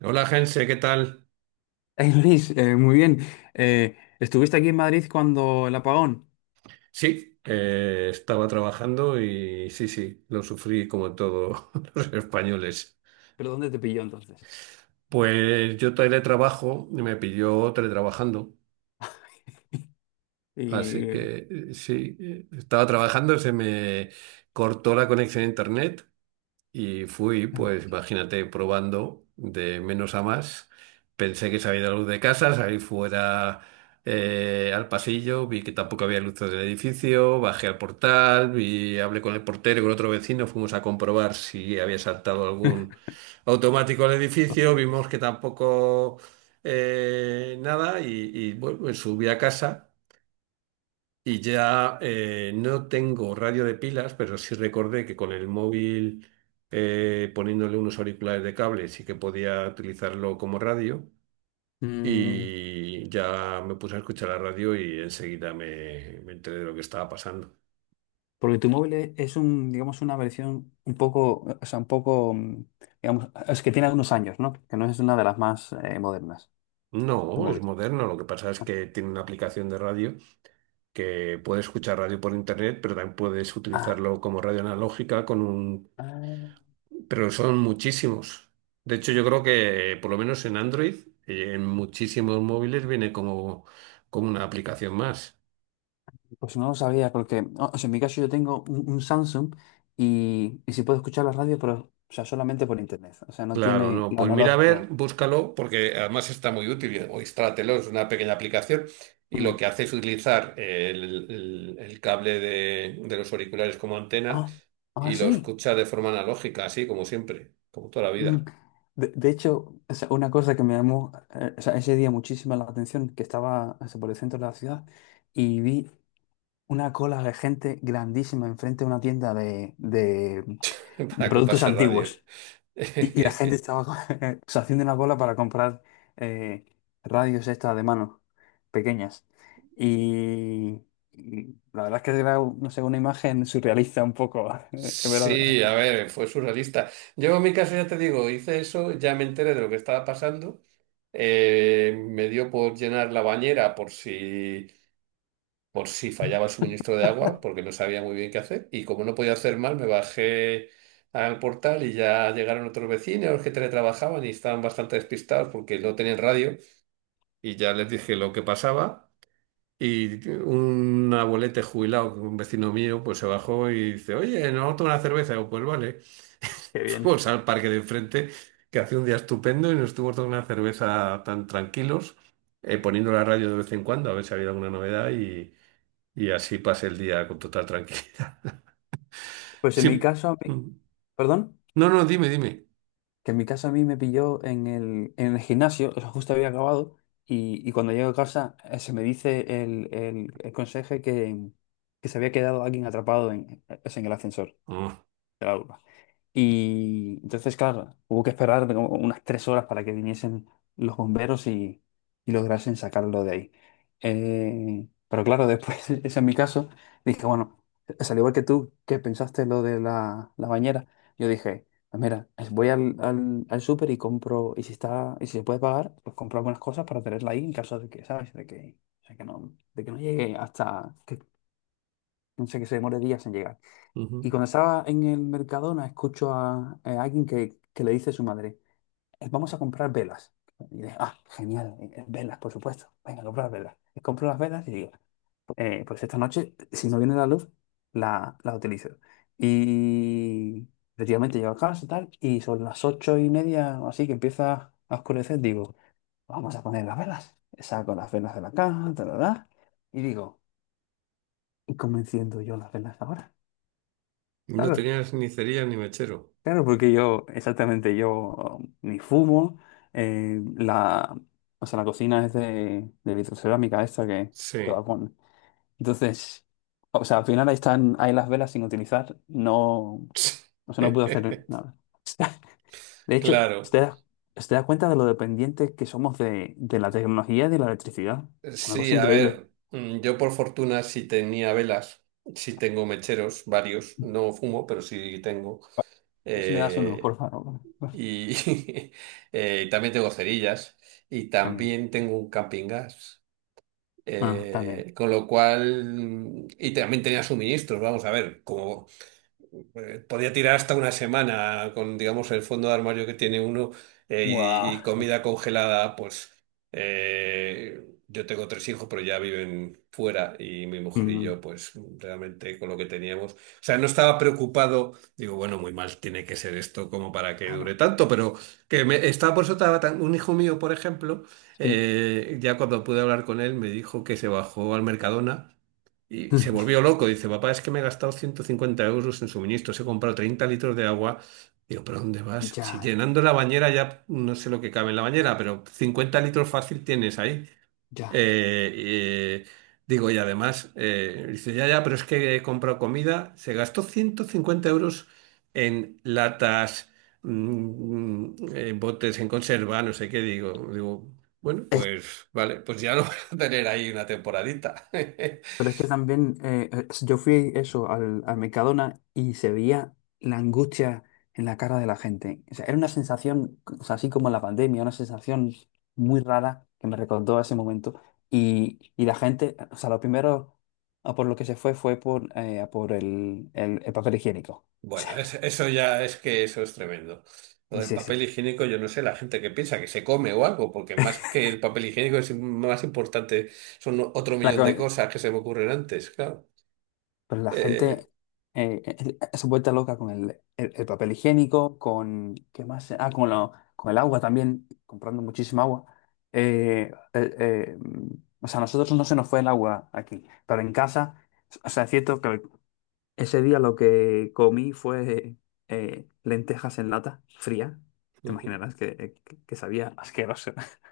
Hola, Jense, ¿qué tal? Hey Luis, muy bien. Estuviste aquí en Madrid cuando el apagón, Sí, estaba trabajando y sí, sí, lo sufrí como todos los españoles. pero ¿dónde te pilló entonces? Pues yo teletrabajo, y me pilló teletrabajando, así Y. que sí, estaba trabajando, se me cortó la conexión a internet. Y fui, pues imagínate, probando de menos a más. Pensé que se había ido la luz de casa, salí fuera al pasillo, vi que tampoco había luz del edificio, bajé al portal, vi, hablé con el portero y con otro vecino, fuimos a comprobar si había saltado algún automático al Los edificio, vimos planes. que tampoco nada y bueno, me subí a casa. Y ya no tengo radio de pilas, pero sí recordé que con el móvil poniéndole unos auriculares de cable sí que podía utilizarlo como radio. Mm, Y ya me puse a escuchar la radio y enseguida me enteré de lo que estaba pasando. porque tu móvil es un, digamos, una versión un poco, o sea, un poco, digamos, es que tiene algunos años, ¿no? Que no es una de las más modernas, tu No, es móvil. moderno. Lo que pasa es que tiene una aplicación de radio que puedes escuchar radio por internet, pero también puedes Ah, utilizarlo como radio analógica con un. ah, Pero son muchísimos. De hecho, yo creo que por lo menos en Android, en muchísimos móviles viene como, como una aplicación más. pues no lo sabía, porque, o sea, en mi caso yo tengo un Samsung y sí puedo escuchar la radio, pero, o sea, solamente por internet, o sea, no Claro, tiene no. lo Pues mira, a ver, analógico. búscalo, porque además está muy útil. O instrálatelo, es una pequeña aplicación. Y lo que hace es utilizar el cable de los auriculares como antena Ah, ah, y lo sí. escucha de forma analógica, así como siempre, como toda la Mm. vida, De hecho, o sea, una cosa que me llamó, o sea, ese día muchísima la atención, que estaba, o sea, por el centro de la ciudad y vi una cola de gente grandísima enfrente de una tienda de para productos comprarse radio. antiguos. Y la gente estaba o sea, haciendo una cola para comprar, eh, radios estas de mano, pequeñas. Y, y la verdad es que era, no sé, una imagen surrealista un poco. Qué Sí, a ver, fue surrealista. Yo en mi caso ya te digo, hice eso, ya me enteré de lo que estaba pasando. Me dio por llenar la bañera por si fallaba el suministro de agua, porque no sabía muy bien qué hacer. Y como no podía hacer mal, me bajé al portal y ya llegaron otros vecinos que teletrabajaban y estaban bastante despistados porque no tenían radio. Y ya les dije lo que pasaba. Y un abuelete jubilado, un vecino mío, pues se bajó y dice, oye, ¿no tomo una cerveza? Y yo, pues vale. bien. Fuimos al parque de enfrente, que hacía un día estupendo, y nos estuvimos tomando una cerveza tan tranquilos, poniendo la radio de vez en cuando a ver si había alguna novedad y así pasé el día con total tranquilidad. Pues en mi Sí. caso, Mm. perdón, No, no, dime, dime. que en mi casa a mí me pilló en el gimnasio, eso justo había acabado, y cuando llego a casa, se me dice el, el conserje que se había quedado alguien atrapado en el ascensor Ah, de la urba. Y entonces, claro, hubo que esperar como unas 3 horas para que viniesen los bomberos y lograsen sacarlo de ahí. Pero claro, después, ese es mi caso, dije, bueno, es al igual que tú, que pensaste lo de la bañera, yo dije, "Pues mira, voy al súper y compro, y si está, y si se puede pagar, pues compro algunas cosas para tenerla ahí en caso de que, ¿sabes? De que, o sea, que no, de que no llegue hasta que, no sé, que se demore días en llegar". Y ujú. cuando estaba en el Mercadona, escucho a alguien que le dice a su madre, Vamos a comprar velas". Y digo, ah, genial, velas, por supuesto. Venga, a comprar velas. Y compro las velas y digo, Pues esta noche, si no viene la luz, la utilizo". Y efectivamente llego a casa y tal, y son las 8:30 o así, que empieza a oscurecer, digo, vamos a poner las velas. Saco las velas de la caja, tal, tal, tal, y digo, ¿y cómo enciendo yo las velas ahora? No Claro, tenías ni cerilla ni mechero. claro, porque yo, exactamente, yo ni fumo, eh, la, o sea, la cocina es de vitrocerámica esta que va Sí. con. Entonces, o sea, al final ahí están, ahí las velas sin utilizar, no, o sea, no puedo hacer nada. De hecho, Claro. ¿usted da, usted da cuenta de lo dependientes que somos de la tecnología y de la electricidad? Es una Sí, cosa a increíble. ver, yo por fortuna sí tenía velas, sí tengo mecheros, varios, no fumo, pero sí tengo. A ver si me das uno, Eh, por favor. Y y también tengo cerillas y También. también tengo un camping gas. Ah, también. Con lo cual, y también tenía suministros, vamos a ver, como, podía tirar hasta una semana con, digamos, el fondo de armario que tiene uno eh, Guau. y comida congelada, pues yo tengo tres hijos, pero ya viven fuera y mi mujer y Mm, yo, pues realmente con lo que teníamos, o sea, no estaba preocupado, digo, bueno, muy mal tiene que ser esto como para que dure claro, tanto, pero que me estaba por eso estaba tan, un hijo mío, por ejemplo, sí. Ya cuando pude hablar con él, me dijo que se bajó al Mercadona. Y se volvió loco. Dice, papá, es que me he gastado 150 euros en suministros, he comprado 30 litros de agua. Digo, ¿pero dónde vas? Si Ya. llenando la bañera ya no sé lo que cabe en la bañera, pero 50 litros fácil tienes ahí. Ya. Eh, eh, Digo, y además, dice, ya, ya, pero es que he comprado comida. Se gastó 150 euros en latas, botes en conserva, no sé qué. Digo, bueno, Es- pues vale, pues ya lo vas a tener ahí una temporadita. pero es que también, yo fui eso al Mercadona y se veía la angustia en la cara de la gente. O sea, era una sensación, o sea, así como la pandemia, una sensación muy rara que me recordó a ese momento. Y la gente, o sea, lo primero a por lo que se fue fue por, a por el papel higiénico. Bueno, eso ya es que eso es tremendo. Lo O del sea, sí, sí. papel higiénico, yo no sé, la gente que piensa que se come o algo, porque más que el papel higiénico es más importante, son otro La, millón de co- cosas que se me ocurren antes, claro. Pero la Eh, gente se vuelta loca con el papel higiénico, con, ¿qué más? Ah, con, con el agua también, comprando muchísima agua. Eh, eh, eh, mm, o sea, a nosotros no se nos fue el agua aquí, pero en casa, o sea, es cierto que ese día lo que comí fue, lentejas en lata, fría. Te imaginarás que sabía asqueroso.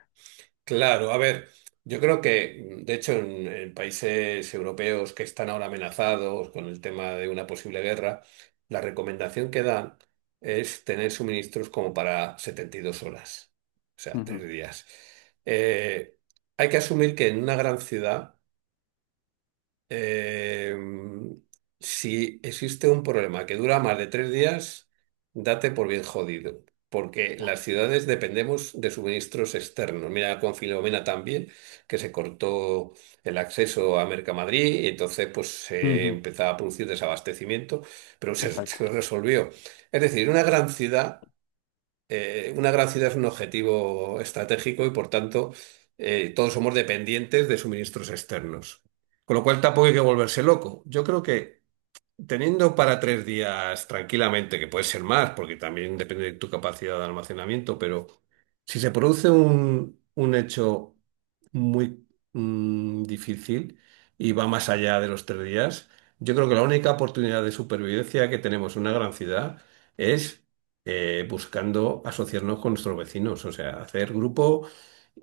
Claro, a ver, yo creo que, de hecho, en países europeos que están ahora amenazados con el tema de una posible guerra, la recomendación que dan es tener suministros como para 72 horas, o sea, tres Ujú, días. Eh, Hay que asumir que en una gran ciudad eh, si existe un problema que dura más de 3 días, date por bien jodido, porque ya. las ciudades dependemos de suministros externos. Mira con Filomena también, que se cortó el acceso a Mercamadrid y entonces pues se Ujú, empezaba a producir desabastecimiento, pero se, exacto. se resolvió. Es decir, una gran ciudad es un objetivo estratégico y por tanto todos somos dependientes de suministros externos. Con lo cual tampoco hay que volverse loco. Yo creo que teniendo para 3 días tranquilamente, que puede ser más, porque también depende de tu capacidad de almacenamiento, pero si se produce un hecho muy difícil y va más allá de los 3 días, yo creo que la única oportunidad de supervivencia que tenemos en una gran ciudad es buscando asociarnos con nuestros vecinos, o sea, hacer grupo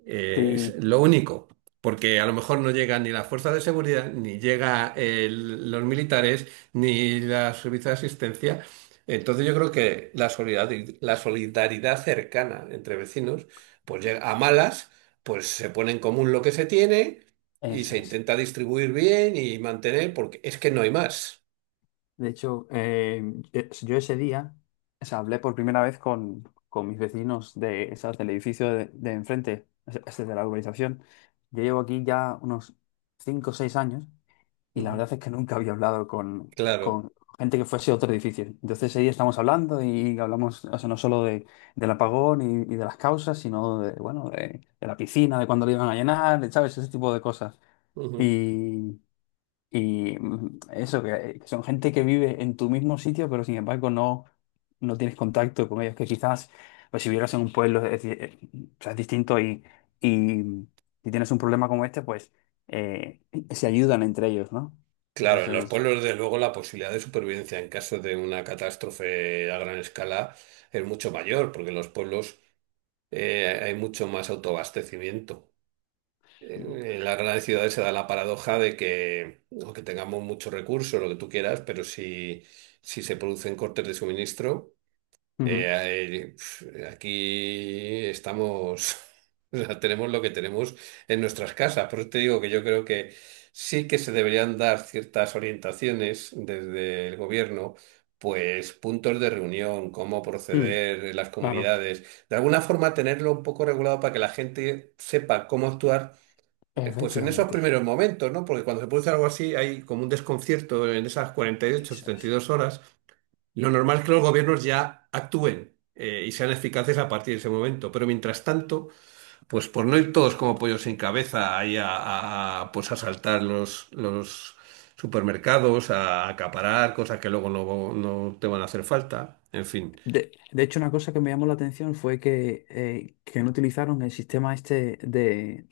es Sí, lo único. Porque a lo mejor no llegan ni las fuerzas de seguridad, ni llega los militares, ni la servicio de asistencia. Entonces yo creo que la solidaridad cercana entre vecinos, pues llega a malas, pues se pone en común lo que se tiene y eso se es. intenta distribuir bien y mantener, porque es que no hay más. De hecho, yo ese día, o sea, hablé por primera vez con mis vecinos de, ¿sabes?, del edificio de enfrente, es de la urbanización. Yo llevo aquí ya unos 5 o 6 años y la Ujú, verdad es que nunca había hablado con, claro, con gente que fuese otro edificio. Entonces ese día estamos hablando y hablamos, o sea, no solo del apagón y de las causas, sino bueno, de la piscina, de cuándo la iban a llenar, ¿sabes? Ese tipo de cosas. ujú. Y, eso, que son gente que vive en tu mismo sitio, pero sin embargo no tienes contacto con ellos, que quizás, pues si vivieras en un pueblo, o sea, es distinto y si tienes un problema como este, pues eh, se ayudan entre ellos, ¿no? Claro, en los Entonces. pueblos, desde luego, la posibilidad de supervivencia en caso de una catástrofe a gran escala es mucho mayor, porque en los pueblos hay mucho más autoabastecimiento. En las grandes ciudades se da la paradoja de que, aunque tengamos muchos recursos, lo que tú quieras, pero si, si se producen cortes de suministro, Ujú. Aquí estamos, o sea, tenemos lo que tenemos en nuestras casas. Por eso te digo que yo creo que sí que se deberían dar ciertas orientaciones desde el gobierno, pues puntos de reunión, cómo Mm, proceder en las claro. comunidades, de alguna forma tenerlo un poco regulado para que la gente sepa cómo actuar pues en esos Efectivamente, primeros momentos, ¿no? Porque cuando se produce algo así hay como un desconcierto en esas cuarenta y ocho, eso setenta y es. dos horas. Lo normal es que los gobiernos ya actúen y sean eficaces a partir de ese momento. Pero mientras tanto, pues por no ir todos como pollos sin cabeza ahí pues asaltar los supermercados, a acaparar cosas que luego no, no te van a hacer falta. En fin, De hecho, una cosa que me llamó la atención fue que no utilizaron el sistema este de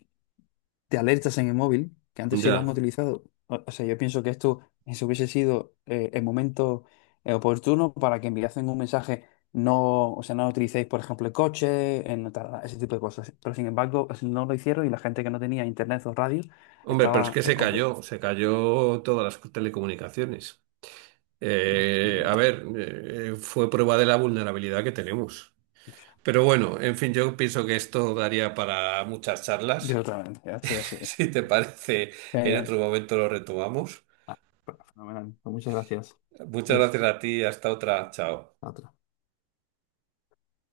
de alertas en el móvil, que antes sí lo han ya. utilizado. O sea, yo pienso que esto eso hubiese sido, el momento, oportuno para que enviasen un mensaje, no, o sea, no utilicéis, por ejemplo, el coche, ese tipo de cosas. Pero sin embargo, no lo hicieron y la gente que no tenía internet o radio Hombre, pero es estaba, que se cayó todas las telecomunicaciones. A ver, fue prueba de la vulnerabilidad que tenemos. o sea, Pero bueno, en fin, yo pienso que esto daría para muchas charlas. yo totalmente, así, así. Si te parece, en Genial. otro momento lo retomamos. Ah, fenomenal. Pues muchas gracias, Muchas Luis. gracias a ti, hasta otra, chao. Otra.